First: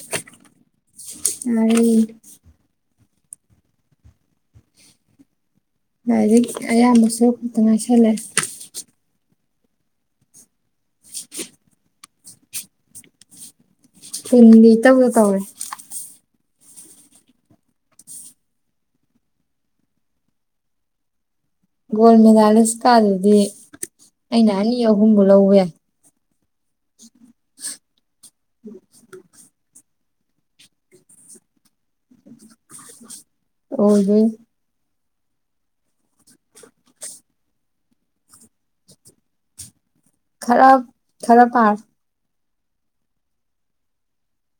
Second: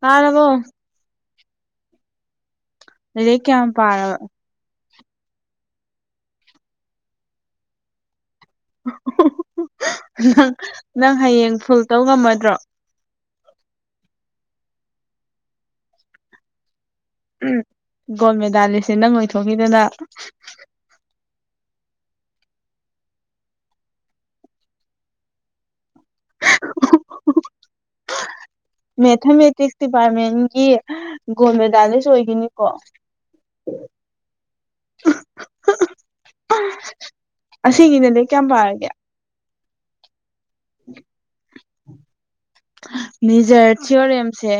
ꯇꯔꯕꯣ ꯑ ꯂꯥꯏꯔꯤꯛ ꯀꯌꯥꯝ ꯄꯥꯔꯕ ꯂꯥꯏꯔꯤꯛ ꯑꯌꯥꯝꯕꯁꯨ ꯈꯛꯇ ꯉꯥꯏꯁꯜꯂꯦ ꯅꯪ ꯅꯪ ꯍꯌꯦꯡ ꯐꯨꯜ ꯇꯧ ꯉꯝꯃꯗ꯭ꯔꯣ ꯊꯗꯤ ꯇꯧꯗ ꯇꯧꯦ ꯎꯝ ꯒꯣꯜ ꯃꯦꯗꯥꯂꯤꯁꯁꯦ ꯅꯪ ꯑꯣꯏꯊꯣꯛꯈꯤꯗꯅ ꯒꯣꯜ ꯃꯦꯗꯥꯂꯤꯁꯀꯗꯨꯗꯤ ꯑꯩꯅ ꯑꯅꯤ ꯑꯍꯨꯝꯕꯨ ꯂꯧꯧꯕ ꯌꯥꯏ [inaudible] ꯍ [unintelligible] ꯃꯦꯊꯥꯃꯦꯇꯤꯛꯁ ꯗꯤꯄꯥꯔꯠꯃꯦꯟꯒꯤ ꯒꯣꯟ ꯃꯦꯗꯥꯂꯤꯁ ꯑꯣꯏꯒꯅꯤꯀꯣ ꯑꯣꯏ ꯗꯣꯏꯅꯦ ꯑꯁꯤꯅꯅꯦ ꯀꯌꯥꯝ ꯄꯥꯔꯒꯦ ꯈꯔ ꯈꯔ ꯄꯥꯔ ꯅꯤꯖꯔ ꯊꯤꯌꯣꯔꯦꯝꯁꯦ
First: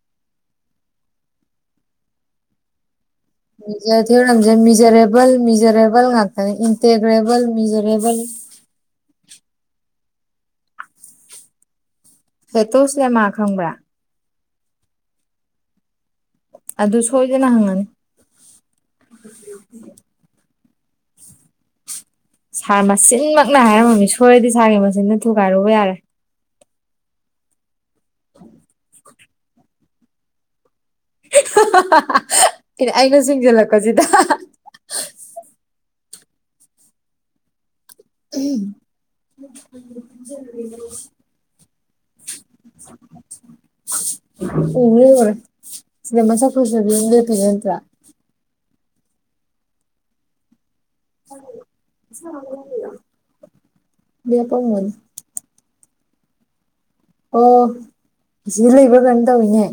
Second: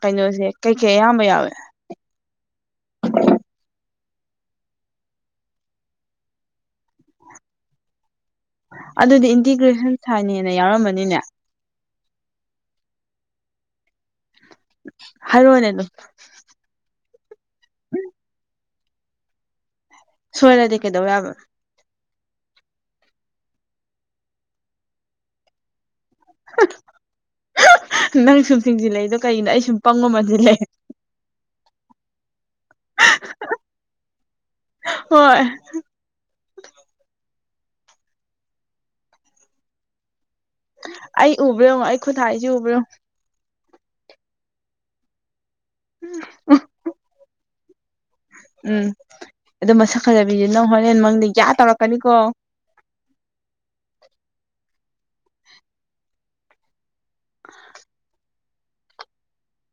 ꯀꯩꯅꯣꯁꯦ ꯀꯩ ꯀꯩ ꯑꯌꯥꯝꯕ ꯌꯥꯎꯋꯦ ꯊꯖ ꯃꯤꯖꯔꯦꯕꯜ ꯃꯤꯖꯔꯦꯕꯜ ꯉꯥꯛꯇꯅꯦ ꯏꯟꯇꯦꯒ꯭ꯔꯦꯕꯜ ꯃꯤꯖꯔꯦꯕꯜ ꯑꯗꯨꯗꯤ ꯏꯟꯇꯤꯒ꯭ꯔꯦꯁꯟ ꯁꯥꯏꯅꯦꯅ ꯌꯥꯎꯔꯝꯕꯅꯤꯅꯦ ꯍꯦꯛꯇꯣꯁꯦ ꯃꯥ ꯈꯪꯕ꯭ꯔꯥ ꯍꯥꯏꯔꯣꯅꯦ ꯑꯗꯨꯝ ꯑꯗꯨ ꯁꯣꯏꯗꯅ ꯍꯪꯉꯅꯤ ꯎ ꯁꯣꯏꯔꯗꯤ ꯀꯩꯗꯧꯋ ꯌꯥꯕ ꯁꯥꯔ ꯃꯆꯤꯟꯃꯛꯅ ꯍꯥꯏꯔꯝꯃꯃꯤ ꯁꯣꯏꯔꯗꯤ ꯁꯥꯔꯒꯤ ꯃꯆꯤꯟꯗ ꯊꯨꯒꯥꯏꯔꯨꯕ ꯌꯥꯔꯦ ꯅꯪ ꯁꯨꯝ ꯆꯤꯡꯁꯤꯜꯂꯛꯏꯗꯣ ꯀꯅꯣ ꯑꯩ ꯁꯨꯝ ꯄꯪ ꯃꯃꯜꯁꯤꯜꯂꯛꯑꯦ ꯀ ꯑꯩꯅ ꯁꯤꯡꯁꯤꯜꯂꯛꯄꯁꯤꯗ ꯍꯣꯏ ꯎꯝ ꯆꯔꯤ ꯑꯩ ꯎꯕ꯭ꯔꯣ ꯑꯩ ꯈꯨꯠ ꯍꯥꯏꯔꯤꯁꯦ ꯎꯕ꯭ꯔꯣ꫰ꯌꯦꯡꯉꯣ ꯎꯡꯂ ꯑꯣꯏ ꯁꯅꯦꯃ ꯆ ꯐꯁꯗꯤ ꯏꯇꯤꯆꯥ ꯎꯝ ꯑꯗꯨ ꯃꯁꯛ ꯈꯖꯕꯤꯁ ꯅꯪ ꯍꯣꯔꯦꯟ ꯃꯪꯗꯤ ꯌꯥꯌꯥ ꯇꯧꯔꯛꯀꯅꯤꯀꯣ ꯄꯃꯣꯟ ꯑꯣ ꯁꯤ ꯂꯩꯕ ꯀꯩꯅꯣ ꯇꯧꯋꯅꯦ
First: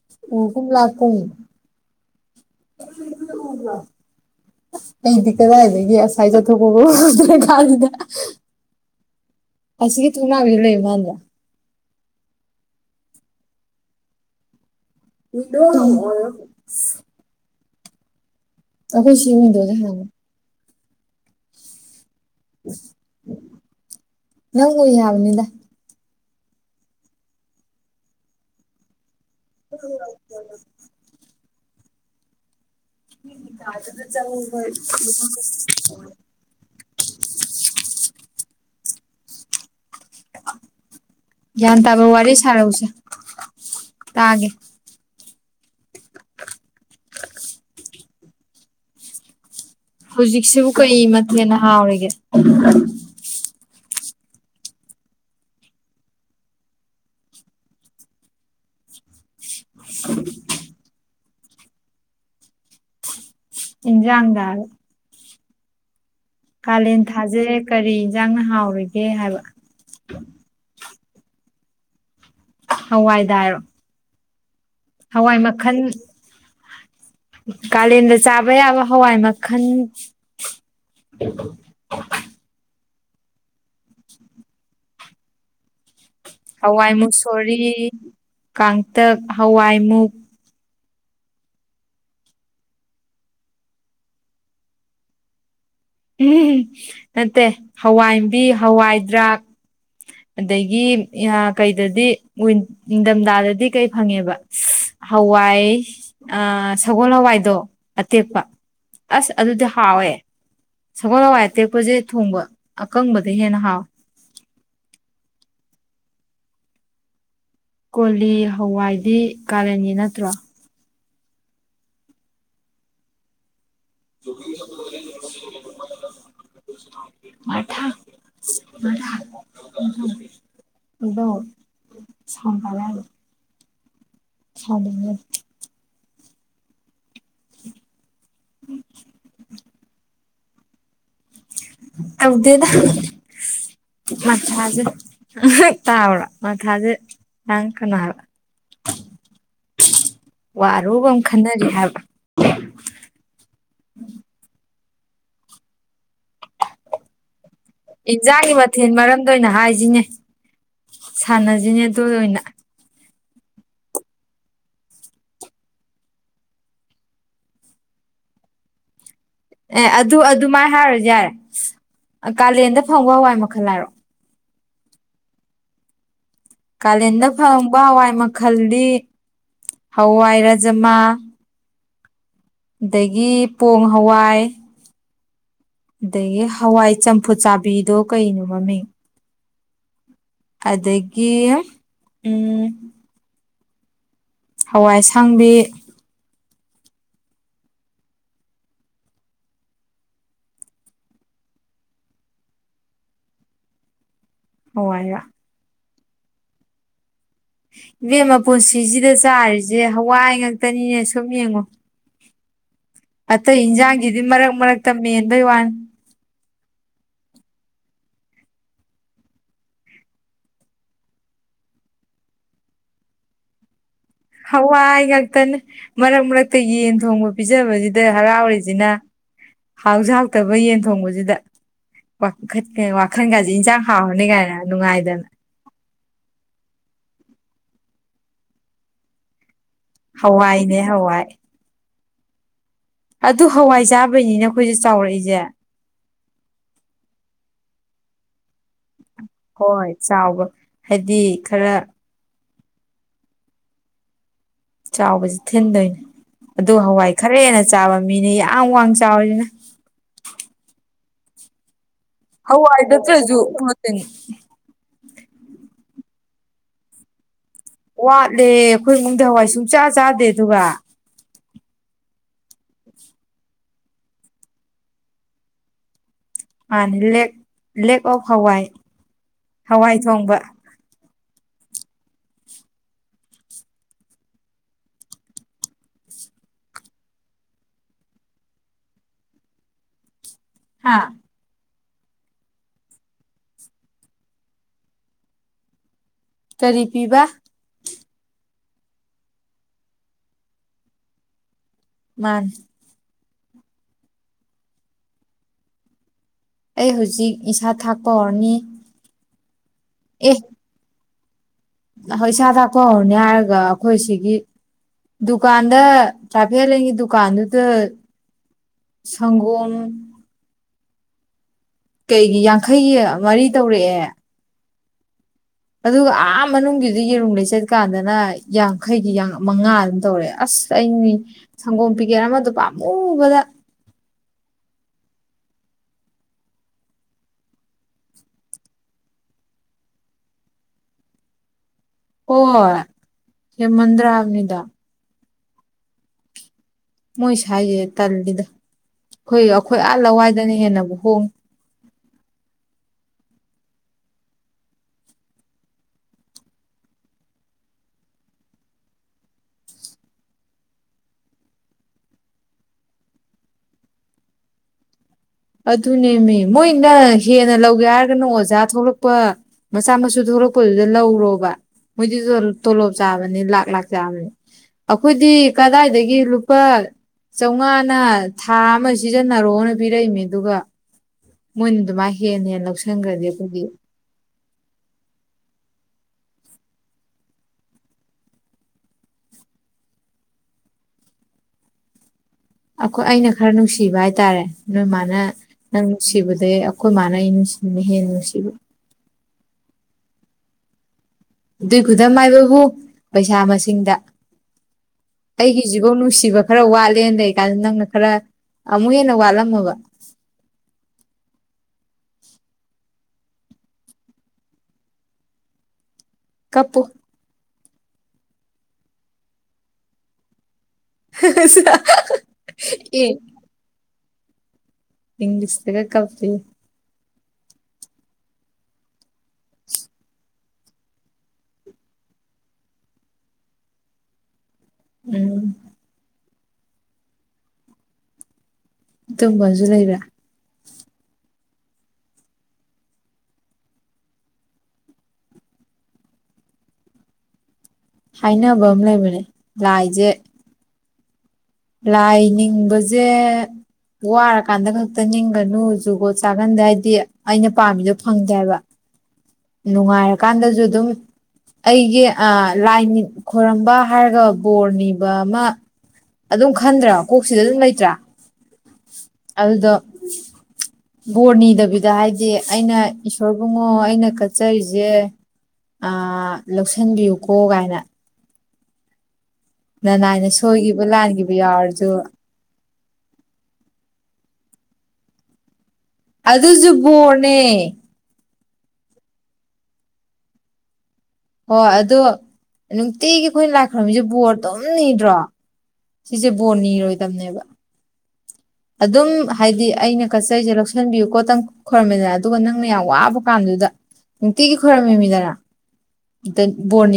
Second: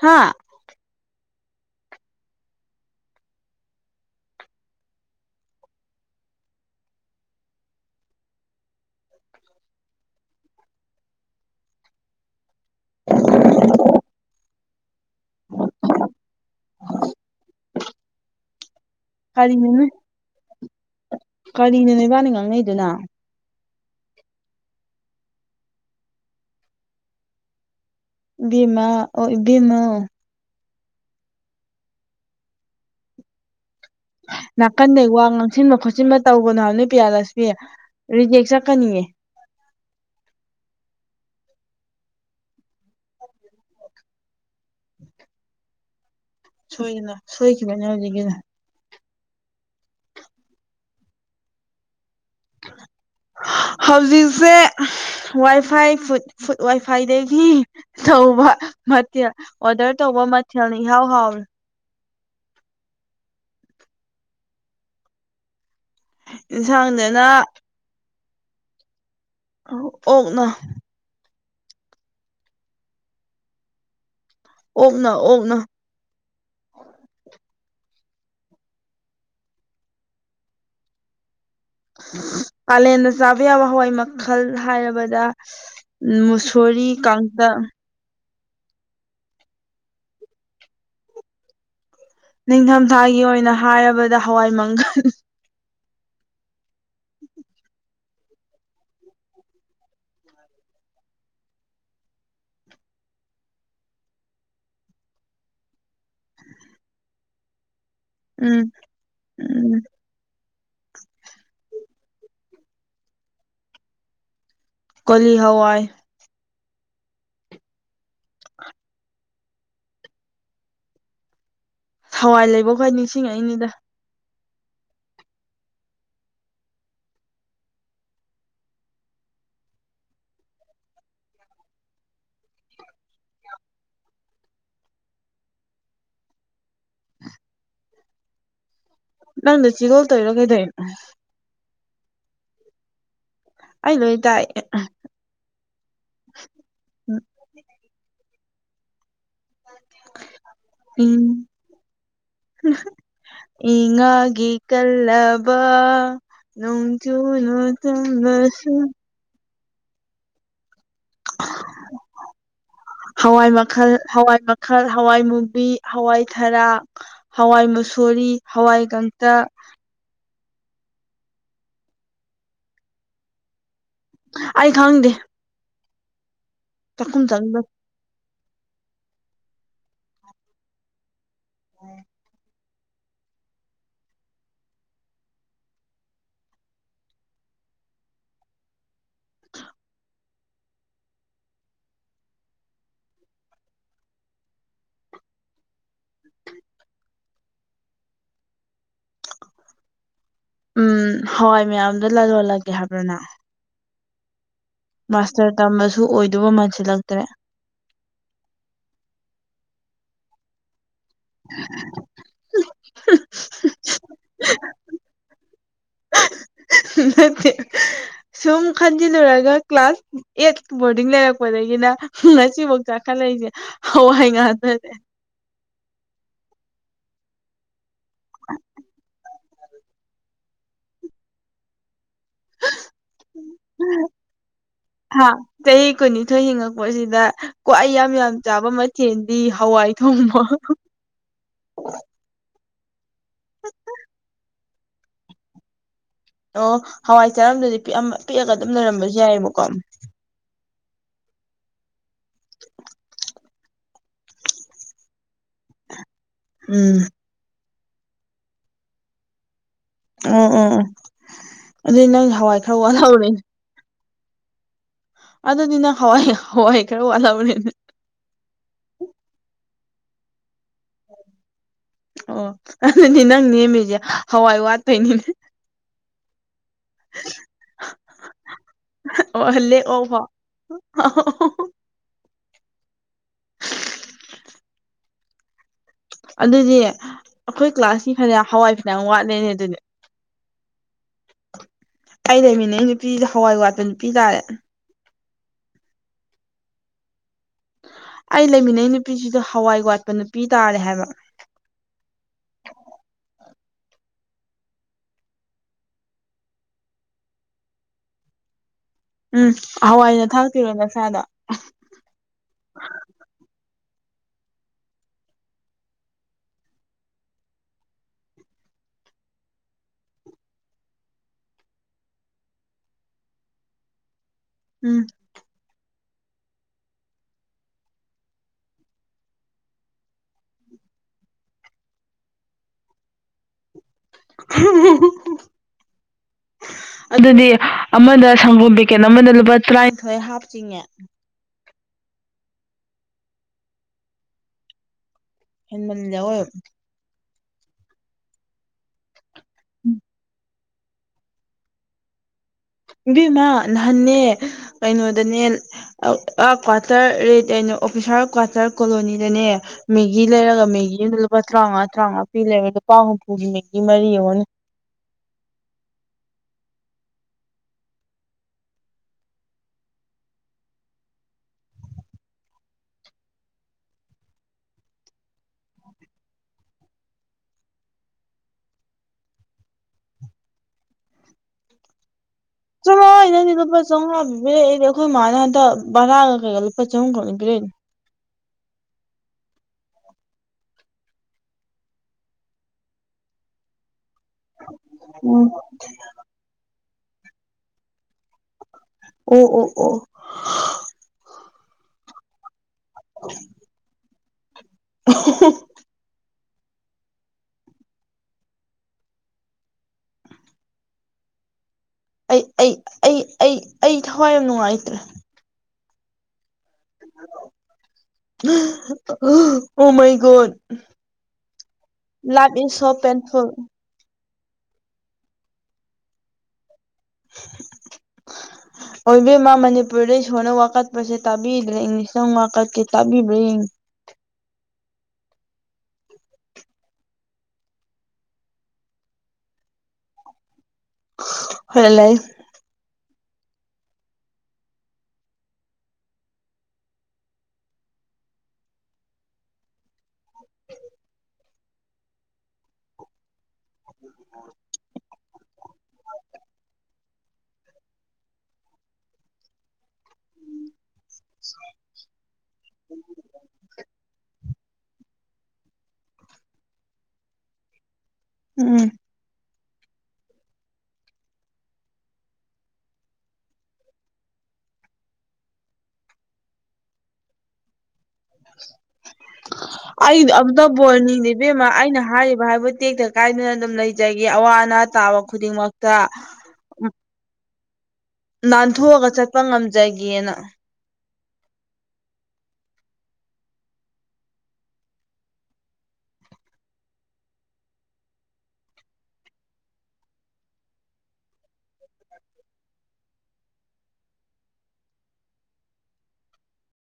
ꯍꯥ ꯑꯣ ꯀꯨꯝ ꯂꯥꯛꯀꯨꯝ ꯑꯩꯗꯤ ꯀꯗꯥꯏꯗꯒꯤ ꯉꯁꯥꯏ ꯆꯠꯊꯣꯛꯄ ꯀꯜꯂꯤꯗ ꯑꯁꯤꯒꯤ ꯊꯣꯡꯅꯧꯗ ꯂꯩꯕꯥꯃꯟꯕ [inaudible] ꯋꯤꯗꯣꯌꯥꯃꯣꯏꯌꯣ ꯏꯁ ꯑꯩꯈꯣꯏ ꯁꯤ ꯋꯤꯟꯗꯣꯁꯦ ꯀꯔꯤꯅꯣꯅꯦ ꯍꯥꯡꯉꯦ ꯀꯔꯤꯅꯣꯅꯣꯏ ꯏꯕꯥꯅꯤ ꯉꯥꯡꯅꯩꯗꯨꯅ ꯅꯪꯕꯨ ꯌꯥꯡꯕꯅꯤꯗ ꯚꯃꯥ ꯑꯣ ꯏꯕꯦꯝꯃ [unintelligible] [unintelligible] ꯕꯣꯅꯥꯂꯦꯞꯄ ꯌꯥꯗꯁꯤꯃꯤ ꯔꯤꯀꯅꯦꯛꯁꯟ ꯐꯪꯅꯤꯡꯉꯦ ꯒꯦꯟ ꯇꯕ ꯋꯥꯔꯤ ꯁꯔꯛꯑꯣ ꯁꯦꯇꯥꯒꯦ ꯁꯣꯏꯒꯅ ꯁꯣꯏꯈꯤꯕ ꯌꯥꯍꯧꯒꯅ ꯍꯧꯖꯤꯛꯁꯤꯕꯨ ꯀꯩꯃꯊꯦꯟꯅ ꯍꯥꯎꯔꯤꯒꯦ ꯍꯧꯖꯤꯛꯁꯦ ꯋꯥꯏꯐꯥꯏ ꯐꯨꯨꯋꯥꯏꯐꯥꯏꯗꯒꯤ ꯆꯧꯕ ꯃꯊꯦꯜ ꯑꯣꯗꯔ ꯇꯧꯕ ꯃꯊꯦꯜꯅ ꯏꯍꯥꯎ ꯍꯥꯎꯔꯦ ꯏꯟꯖꯥꯡꯒ ꯀꯥꯂꯦꯟ ꯊꯥꯖꯦ ꯏꯟꯁꯥꯡꯗꯅ ꯀꯔꯤ ꯌꯦꯟꯖꯥꯡꯅ ꯍꯥꯎꯔꯒꯦ ꯍꯥꯏꯕ ꯑꯣꯛꯅ ꯍ꯭ꯋꯥꯏꯗ ꯍꯥꯏꯔꯣ ꯑꯣꯛꯅ ꯍꯋꯥꯏ ꯑꯣꯛꯅ ꯃꯈꯟ ꯀꯥꯂꯦꯟꯗ ꯆꯥꯕ ꯌꯥꯕ ꯍꯋꯥꯏ ꯃꯈꯟ ꯀꯥꯂꯦꯟꯗ ꯆꯥꯕ ꯌꯥꯕ ꯍꯋꯥꯏ ꯃꯈꯜ ꯍꯥꯏꯔꯕꯗ ꯅꯣꯁꯨꯔꯤ ꯍꯋꯥꯏ ꯀꯥꯡꯇ ꯃꯨꯛꯁꯣꯔꯤ ꯀꯥꯡꯇꯛ ꯍꯋꯥꯏꯃꯨꯛ ꯅꯤꯡꯊꯝꯊꯥꯒꯤ ꯑꯣꯏꯅ ꯍꯥꯏꯔꯕꯗ ꯍꯋꯥꯏ ꯃꯪꯒꯟ ꯎꯝ ꯅꯠꯇꯦ ꯍꯋꯥꯏꯕꯤ ꯍꯋꯥꯏꯗꯔꯥꯛ ꯑꯗꯩꯩꯒꯤ ꯀꯩꯗꯗꯤ ꯅꯤꯡꯊꯝꯊꯥꯗꯗꯤ ꯀꯩ ꯐꯪꯉꯦꯕ ꯍꯋꯥꯏ ꯑ ꯁꯒꯣꯜ ꯍꯋꯥꯏꯗꯣ ꯑꯇꯦꯛꯄ ꯎꯝ ꯑꯁ ꯑꯗꯨꯗꯤ ꯎꯝ ꯍꯥꯎꯋꯦ ꯁꯒꯣꯜ ꯍꯋꯥꯏ ꯑꯇꯦꯛꯄꯁꯦ ꯊꯣꯡꯕ ꯑꯀꯪꯕꯗ ꯍꯦꯟꯅ ꯍꯥꯎꯋꯦ ꯀꯣꯂꯤ ꯍꯋꯥꯏ ꯀꯣꯂꯤ ꯍꯋꯥꯏꯗꯤ ꯀꯥꯂꯦꯟꯒꯤ ꯅꯠꯇ꯭ꯔꯣ ꯍꯋꯥꯏ ꯂꯩꯕ ꯈ꯭ꯣꯏ ꯅꯤꯡꯁꯤꯡꯉꯛꯏꯅꯤꯗ [inaudible] ꯃꯊꯛꯃꯔꯥꯪ ꯑꯗꯨ ꯁꯝꯕꯅꯦ ꯑꯗꯨ ꯁꯧꯅꯤꯡꯉꯦ꯫ [inaudible] ꯅꯪꯅ ꯆꯤꯒꯨꯜ ꯇꯧꯔꯤꯔꯥꯀꯩꯗꯧꯏꯅꯣ ꯍꯧꯗꯦꯗ ꯑꯩ ꯂꯣꯏ ꯇꯥꯏ ꯃꯁꯁꯦ ꯇꯕ꯭ꯔ ꯃꯊꯁꯦ ꯅꯥꯡꯀꯟꯅ ꯋꯥꯔꯨꯕ ꯏꯪ ꯑꯃ ꯈꯟꯅꯔꯤ ꯍꯥꯏꯕ [inaudible] ꯏꯉꯥꯒꯤ ꯀꯜꯂꯕ ꯅꯣꯡꯖꯨꯅꯨ ꯏꯟꯖꯥꯡꯒꯤ ꯃꯊꯦꯜ ꯃꯔꯝꯗ ꯑꯣꯏꯅ ꯍꯥꯏꯁꯤꯅꯦ ꯁꯥꯟꯅꯁꯤꯅꯦ ꯑꯗꯨ ꯑꯣꯏꯅ ꯍꯋꯥꯏ ꯃꯈꯜ ꯍꯋꯥꯏ ꯃꯈꯜ ꯍꯋꯥꯏ ꯃꯨꯕꯤ ꯍꯋꯥꯏ ꯊꯔꯥꯛ ꯍꯋꯥꯏ ꯃꯁꯣꯔꯤ ꯍꯋꯥꯏꯀꯪꯇ ꯑꯦ ꯑꯗꯨ ꯑꯗꯨꯃꯥꯏꯅ ꯍꯥꯏꯔꯁꯨ ꯌꯥꯔꯦ ꯀꯥꯂꯦꯟꯗ ꯐꯪꯕ ꯍꯋꯥꯏ ꯃꯈꯜ ꯍꯥꯏꯔꯣ ꯑꯩ ꯈꯪꯗꯦ ꯆꯥꯛꯈꯨꯝ ꯀꯥꯂꯦꯟꯗ ꯆꯪꯗ ꯐꯪꯕ ꯍꯋꯥꯏ ꯃꯈꯜꯗꯤ ꯍꯋꯥꯏ ꯔꯥꯖꯃꯥ ꯎꯝ ꯑꯗꯒꯤ ꯄꯣꯡ ꯍꯋꯥꯏ ꯑꯗꯒꯤ ꯍꯋꯥꯏ ꯆꯝꯐꯨꯠ ꯆꯥꯕꯤꯗꯣ ꯀꯩꯅꯣ ꯃꯃꯤꯡ ꯑꯗꯒꯤ ꯎꯝ ꯍꯋꯥꯏ ꯑꯁꯥꯡꯕꯤ ꯎꯝ ꯍꯋꯥꯏ ꯃꯌꯥꯝꯗꯣ ꯂꯥꯂꯣꯂꯒꯦ ꯍꯥꯏꯕ꯭ꯔꯣ ꯅꯪ ꯍꯋꯥꯏꯔ ꯃꯥꯁꯇꯔ ꯇꯝꯕꯁꯨ ꯑꯣꯏꯗꯨꯕ ꯃꯥꯟꯁꯤꯜꯂꯛꯇ꯭ꯔꯦ ꯏꯕꯦꯝꯃ ꯄꯨꯟꯁꯤꯁꯤꯗ ꯆꯥꯔꯤꯁꯦ ꯍꯋꯥꯏ ꯉꯥꯛꯇꯅꯤꯅꯦ ꯁꯨꯝ ꯌꯦꯡꯉꯣ ꯑꯇꯩ ꯏꯟꯖꯥꯡꯒꯤꯗꯤ ꯃꯔꯛ ꯃꯔꯛꯇ ꯃꯦꯟꯕꯩ ꯋꯥꯅꯤ ꯅꯠꯇꯦ ꯁꯨꯝ ꯈꯟꯖꯤꯜꯂꯨꯔꯒ ꯀ꯭ꯂꯥꯁ ꯑꯦꯠ ꯕꯣꯔꯗꯤꯡ ꯂꯩꯔꯛꯄꯗꯒꯤꯅ ꯉꯁꯤꯐꯥꯎ ꯆꯥꯈꯠꯂꯛꯏꯁꯦ ꯍꯋꯥꯏ ꯉꯥꯛꯇꯅꯦ ꯍꯋꯥꯏ ꯉꯥꯛꯇꯅꯦ ꯃꯔꯛ ꯃꯔꯛꯇ ꯌꯦꯟ ꯊꯣꯡꯕ ꯄꯤꯖꯥꯕꯁꯤꯗ ꯍꯔꯥꯎꯔꯤꯁꯤꯅ ꯍꯥꯎꯁꯨ ꯍꯥꯎꯇꯕ ꯌꯦꯟ ꯊꯣꯡꯕꯁꯤꯗ ꯋꯈꯟꯒꯥꯁꯦ ꯏꯟꯁꯥꯡ ꯍꯥꯎꯔꯅꯤ ꯀꯥꯏꯅ ꯅꯨꯡꯉꯥꯏꯗꯅ ꯍꯥ ꯆꯍꯤ ꯀꯨꯟꯅꯤꯊꯣꯏ ꯍꯤꯡꯉꯛꯄꯁꯤꯗ ꯈ꯭ꯋꯥꯏ ꯏꯌꯥꯝ ꯌꯥꯝ ꯆꯥꯕ ꯃꯊꯦꯜꯗꯤ ꯍꯋꯥꯏ ꯊꯣꯡꯕ ꯍꯋꯥꯏꯅꯦ ꯍꯋꯥꯏ ꯑꯗꯨ ꯍꯋꯥꯏ ꯆꯥꯕꯩꯅꯤꯅꯦ ꯑꯩꯈꯣꯏꯁꯦ ꯆꯥꯎꯔꯛꯏꯁꯦ ꯑꯣ ꯍꯋꯥꯏ ꯆꯥꯔꯝꯗ꯭ꯔꯗꯤ ꯄ ꯄꯤꯛꯑꯒ ꯑꯗꯨꯝ ꯂꯩꯔꯝꯕꯁꯨ ꯌꯥꯏꯌꯦꯕꯀꯣ ꯇꯥꯎꯒ ꯍꯥꯏꯗꯤ ꯈꯔ ꯆꯥꯎꯕꯁꯦ ꯊꯤꯟꯗꯣꯏꯅꯦ ꯑꯗꯨ ꯎꯝ ꯍꯋꯥꯏ ꯈꯔ ꯍꯦꯟꯅ ꯆꯥꯕ ꯃꯤꯅꯦ ꯌꯥꯝ ꯋꯥꯡ ꯆꯥꯎꯔꯤꯁꯤꯅ ꯑꯣ ꯑꯣ ꯑꯗꯨꯗ ꯅꯪ ꯍꯋꯥꯏ ꯈꯔ ꯍꯧꯋꯥꯏ ꯅꯠꯇ꯭ꯔꯁꯨ ꯋꯥꯠꯍꯧꯔꯦꯅꯦ ꯑꯗꯨꯗꯤꯅ ꯍꯋꯥꯏ ꯍꯋꯥꯏ ꯈꯥꯔ ꯋꯥꯜꯂꯛꯎꯅꯦ ꯋꯥꯠꯂꯦ ꯑꯩꯈꯣꯏ ꯏꯃꯨꯡꯗ ꯍꯋꯥꯏ ꯁꯨꯡ ꯆꯥ ꯆꯥꯗꯦ ꯑꯗꯨꯒ [unintelligible] ꯑꯣ ꯑꯗꯨꯗꯤ ꯅꯪ ꯅꯦꯝꯃꯤꯁꯦ ꯍꯋꯥꯏ ꯋꯥꯠꯄꯩꯅꯤꯅꯦ ꯃꯥꯅꯦ ꯂꯦꯛ ꯂꯦꯛ ꯑꯣꯐ ꯍꯋꯥꯏ ꯍꯋꯥꯏ ꯊꯣꯡꯕ ꯍ ꯑꯗꯨꯗꯤ ꯑꯩꯈꯣꯏ ꯀ꯭ꯂꯥꯁꯀꯤ ꯐꯅꯌꯥꯝ ꯍꯋꯥꯏ ꯐꯅꯌꯥꯝ ꯋꯥꯠꯂꯦꯅꯦ ꯑꯗꯨꯗꯤ ꯍꯥꯥ ꯑꯩ ꯂꯩꯃꯤꯟꯅꯩ ꯅꯨꯄꯤꯗꯤ ꯍꯋꯥꯏ ꯋꯥꯠꯄ ꯅꯨꯄꯤ ꯇꯥꯔꯦ ꯀꯔꯤ ꯄꯤꯕ ꯑꯩ ꯂꯩꯃꯤꯟꯅꯩ ꯅꯨꯄꯤꯁꯤꯁꯨ ꯍꯋꯥꯏ ꯋꯥꯠꯄ ꯅꯨꯄꯤ ꯇꯥꯔꯦ ꯍꯥꯏꯕ ꯃꯥꯅꯦ ꯑꯩ ꯍꯧꯖꯤꯛ ꯏꯁꯥ ꯊꯥꯛꯄ ꯍꯧꯔꯅꯤ ꯎꯝ ꯍꯋꯥꯏꯅ ꯑꯦ ꯊꯥꯛꯇꯤꯔꯣ ꯅꯁꯥꯗ ꯏꯁꯥ ꯊꯥꯛꯄ ꯍꯧꯔꯅꯤ ꯍꯥꯏꯔꯒ ꯑꯩꯈꯣꯏ ꯁꯤꯒꯤ ꯗꯨꯀꯥꯟꯗ ꯇ꯭ꯔꯥꯐꯤꯛ ꯑꯥꯏꯂꯦꯟꯒꯤ ꯗꯨꯀꯥꯟꯗꯨꯗ ꯁꯪꯒꯣꯝ ꯀꯩꯒꯤ ꯌꯥꯡꯈꯩꯒꯤ ꯃꯥꯔꯤ ꯇꯧꯔꯛꯑꯦ ꯎꯝ ꯑꯗꯨꯒ ꯑꯥ ꯃꯅꯨꯡꯒꯤꯗꯤ ꯌꯦꯔꯨꯝ ꯂꯩꯆꯠꯀꯥꯟꯗꯅ ꯌꯥꯡꯈꯩꯒꯤ ꯃꯉꯥ ꯑꯗꯨꯝ ꯇꯧꯔꯛꯑꯦ ꯑꯁ ꯆꯩꯅꯤ ꯁꯪꯒꯣꯝ ꯄꯤꯒꯦꯠ ꯑꯃꯗꯨ ꯄꯥꯝꯃꯨꯕꯗ [unintelligible] ꯑꯗꯨꯗꯤ ꯑꯃꯗ ꯁꯪꯒꯣꯝ ꯄꯦꯀꯦꯠ ꯑꯃꯗ ꯂꯨꯄꯥ ꯇꯔꯥꯅꯤꯊꯣꯏ ꯍꯥꯞꯐ ꯆꯤꯡꯉꯦ ꯍ ꯍꯣꯏ ꯍꯦ ꯃꯟꯗ꯭ꯔꯥ ꯍꯥꯝꯅꯤꯗ ꯍꯦꯃꯜꯂꯦ ꯑꯋꯣꯏꯕ ꯃꯣꯏ ꯁ꯭ꯋꯥꯏꯖꯦ ꯇꯜꯂꯤꯗ ꯑꯩꯈꯣꯏ ꯑꯩꯈꯣꯏ ꯑꯥ ꯂꯋꯥꯏꯗꯅ ꯍꯦꯟꯅꯕꯨ ꯍꯣꯡꯉꯤ ꯏꯏ ꯏꯃ ꯅꯍꯥꯟꯅꯦ ꯀꯩꯅꯣꯗꯅꯦ ꯀ꯭ꯋꯥꯇꯔꯩꯅ ꯑꯣꯐꯤꯁꯔ ꯀ꯭ꯋꯥꯇꯔ ꯀꯣꯂꯣꯅꯤꯗꯅꯦ ꯃꯦꯒꯤ ꯂꯩꯔꯒ ꯃꯦꯒꯤꯅ ꯂꯨꯄꯥ ꯇꯔꯥꯃꯉꯥ ꯇꯔꯥꯃꯉꯥ ꯄꯤ ꯂꯩꯔꯦ ꯂꯨꯄꯥ ꯍꯨꯝꯐꯨꯒꯤ ꯃꯦꯒꯤ ꯃꯔꯤ ꯑꯣꯅꯦ ꯑꯗꯨꯅꯦꯅꯦ ꯃꯣꯏꯅ ꯍꯦꯟꯅ ꯂꯧꯒꯦ ꯍꯥꯏꯔꯒꯅ ꯑꯣꯖꯥ ꯊꯣꯛꯂꯛꯄ ꯃꯆꯥ ꯃꯁꯨ ꯊꯣꯛꯂꯛꯄꯗꯨꯗ ꯂꯧꯔꯣꯕ ꯃꯣꯏꯗꯨꯁꯨ ꯇꯣꯂꯣꯞ ꯆꯥꯕꯅꯤ ꯂꯥꯛ ꯂꯥꯛ ꯆꯥꯕꯅꯤ ꯑꯩꯈꯣꯏꯗꯤ ꯀꯗꯥꯏꯗꯒꯤ ꯂꯨꯄꯥ ꯆꯥꯝꯃꯉꯥꯅ ꯊꯥ ꯑꯃ ꯁꯤꯖꯤꯟꯅꯔꯣꯅ ꯄꯤꯔꯛꯏꯃꯦ ꯑꯗꯨꯒ ꯃꯣꯏꯅ ꯑꯗꯨꯃꯥꯏ ꯍꯦꯟ ꯍꯦꯜꯂꯒ ꯆꯂꯣ ꯍ ꯏꯅꯤꯗ ꯆꯥꯝꯃꯉꯥ ꯄꯕꯤꯔ ꯑꯩꯗꯤ ꯑꯩꯈꯣꯏ ꯃꯥꯅ ꯍꯟꯗ ꯕꯔꯥꯒ ꯀꯩꯀ ꯂꯨꯄꯥ ꯆꯍꯨꯝꯛꯧ ꯂꯩꯗ꯭ꯔꯦꯅꯦ ꯑꯩꯈꯣꯏ ꯑꯩꯅ ꯈꯔ ꯅꯨꯡꯁꯤꯕ ꯍꯥꯏꯇꯥꯔꯦ ꯅꯣꯏ ꯃꯥꯅ ꯎꯝ ꯅꯪ ꯅꯨꯡꯁꯤꯕꯗꯩ ꯑꯩꯈꯣꯏ ꯃꯥꯟꯅꯩ ꯅꯨꯡꯁꯤꯅ ꯍꯦꯟꯅ ꯅꯨꯡꯁꯤꯕ ꯑꯣ ꯑꯣ ꯑꯣ ꯑꯗꯨꯏ ꯈꯨꯗꯝ ꯍꯥꯏꯕꯕꯨ ꯄꯩꯁꯥ ꯃꯁꯤꯡꯗ ꯑꯩꯒꯤꯁꯤꯕꯧ ꯅꯨꯡꯁꯤ ꯁꯤꯕ ꯈꯔ ꯋꯥꯠꯂꯦꯅ ꯂꯩ ꯀꯥꯟꯗ ꯅꯪꯅ ꯈꯔ ꯑꯃꯨꯛ ꯍꯦꯟꯅ ꯋꯥꯠꯂꯝꯃꯕ ꯑꯩ ꯑꯩ ꯑꯩ ꯑꯩ ꯑꯩ ꯊꯋꯥꯏ ꯌꯥꯝ ꯅꯨꯡꯉꯥꯏꯇ꯭ꯔꯦ ꯀꯞꯄꯨ ꯑꯣ ꯃꯩꯒꯣꯣꯟ ꯂꯥꯥꯛ ꯏꯁ ꯁꯣ ꯑꯦ ꯄꯦꯟꯊꯜ ꯏꯪꯁ ꯇ ꯀ ꯀꯞꯄꯤꯦ [unintelligible] ꯑꯣꯏꯕꯃ ꯃꯅꯤꯄꯨꯔꯗꯩ ꯏꯁꯣꯔꯅ ꯋꯥꯀꯠꯄꯁꯦ ꯇꯥꯕꯤꯗ꯭ꯔꯦ ꯏꯪꯂꯤꯁꯇꯪ ꯋꯥꯀꯠꯀꯦ ꯇꯥꯕꯤꯕ꯭ꯔꯥꯡ ꯎꯝ ꯇꯨꯝꯕꯁꯨ ꯂꯩꯕ꯭ꯔꯥ ꯍ ꯂꯩ ꯍꯥꯏꯅꯕ ꯑꯃ ꯂꯩꯕꯅꯦ ꯂꯥꯏꯁꯦ ꯂꯥꯏ ꯅꯤꯡꯕꯁꯦ ꯋꯥꯔꯀꯥꯟꯗ ꯈꯛꯇ ꯅꯤꯡꯒꯅꯨ ꯨꯒꯣꯠ ꯆꯥꯒꯟꯗ ꯍꯥꯏꯗꯤ ꯑꯩꯅ ꯄꯥꯝꯃꯤꯗꯣ ꯐꯪꯗꯦꯕ ꯅꯨꯡꯉꯥꯏꯔ ꯀꯥꯟꯗꯁꯨ ꯑꯗꯨꯝ ꯑꯩꯒꯤ ꯂꯥꯏꯟ ꯈꯣꯏꯔꯝꯕ ꯍꯥꯏꯔꯒ ꯕꯣꯔꯅꯤ ꯃꯃ ꯑꯗꯨꯝ ꯈꯟꯗ꯭ꯔꯥ ꯀꯣꯛꯁꯤꯗ ꯑꯗꯨꯝ ꯂꯩꯇ꯭ꯔꯥ ꯎꯝ ꯑꯗꯨꯗꯣ ꯕꯣꯔ ꯅꯤꯗꯕꯤꯗ ꯍꯥꯏꯗꯤ ꯑꯩꯅ ꯏꯁꯣꯔ ꯨꯝꯉꯣ ꯑꯩꯅ ꯀꯠꯆꯔꯤꯁꯦ ꯂꯧꯁꯟꯕꯤꯌꯨꯀꯣ ꯀꯥꯏꯅ ꯑꯩ ꯅꯅꯥꯏꯅ ꯑꯝꯇ ꯁꯣꯏꯈꯤꯕ ꯕꯣꯔꯅꯤꯡꯅꯦ ꯂꯥꯟꯈꯤꯕ ꯏꯕꯦꯝꯃ ꯌꯥꯎꯔꯁꯨ ꯑꯩꯅ ꯍꯥꯏꯔꯤꯕ ꯍꯥꯏꯕꯗꯤ ꯇꯦꯛꯇ ꯀꯥꯏꯗꯅ ꯑꯗꯨꯝ ꯂꯩꯖꯒ ꯑꯋꯥ ꯑꯅꯥ ꯇꯥꯕ ꯈꯨꯗꯤꯡꯃꯛꯇ ꯑꯗꯨꯁꯨꯕꯣꯅꯦ ꯅꯥꯟꯊꯣꯛꯑꯒ ꯆꯠꯄ ꯉꯝꯖꯒꯦꯅ ꯍꯣꯏ ꯑꯗꯨꯗꯣ ꯅꯨꯡꯇꯤꯒꯤ ꯑꯩꯈꯣꯏꯅ ꯂꯥꯛꯈ꯭ꯔꯝꯃꯤꯁꯦ ꯕꯣꯔꯗꯝ ꯅꯤꯗ꯭ꯔꯣ ꯁꯤꯁꯦ ꯕꯣꯔ ꯅꯤꯔꯣꯏꯗꯕꯅꯦꯕ ꯑꯗꯨꯝ ꯍꯥꯏꯗꯤ ꯑꯩꯅ ꯀꯆꯔꯤꯁꯦ ꯂꯧꯁꯟꯕꯤꯌꯨꯀꯣ ꯇꯪ ꯈꯣꯏꯔꯝꯃꯤꯗꯅ ꯑꯗꯨꯒ ꯅꯪꯅ ꯌꯥꯝ ꯋꯥꯕ ꯀꯥꯟꯗꯨꯗ ꯅꯨꯡꯇꯤꯒꯤ ꯈꯣꯏꯔꯝꯃꯤꯃꯤꯗꯅ ꯕꯣꯅꯤ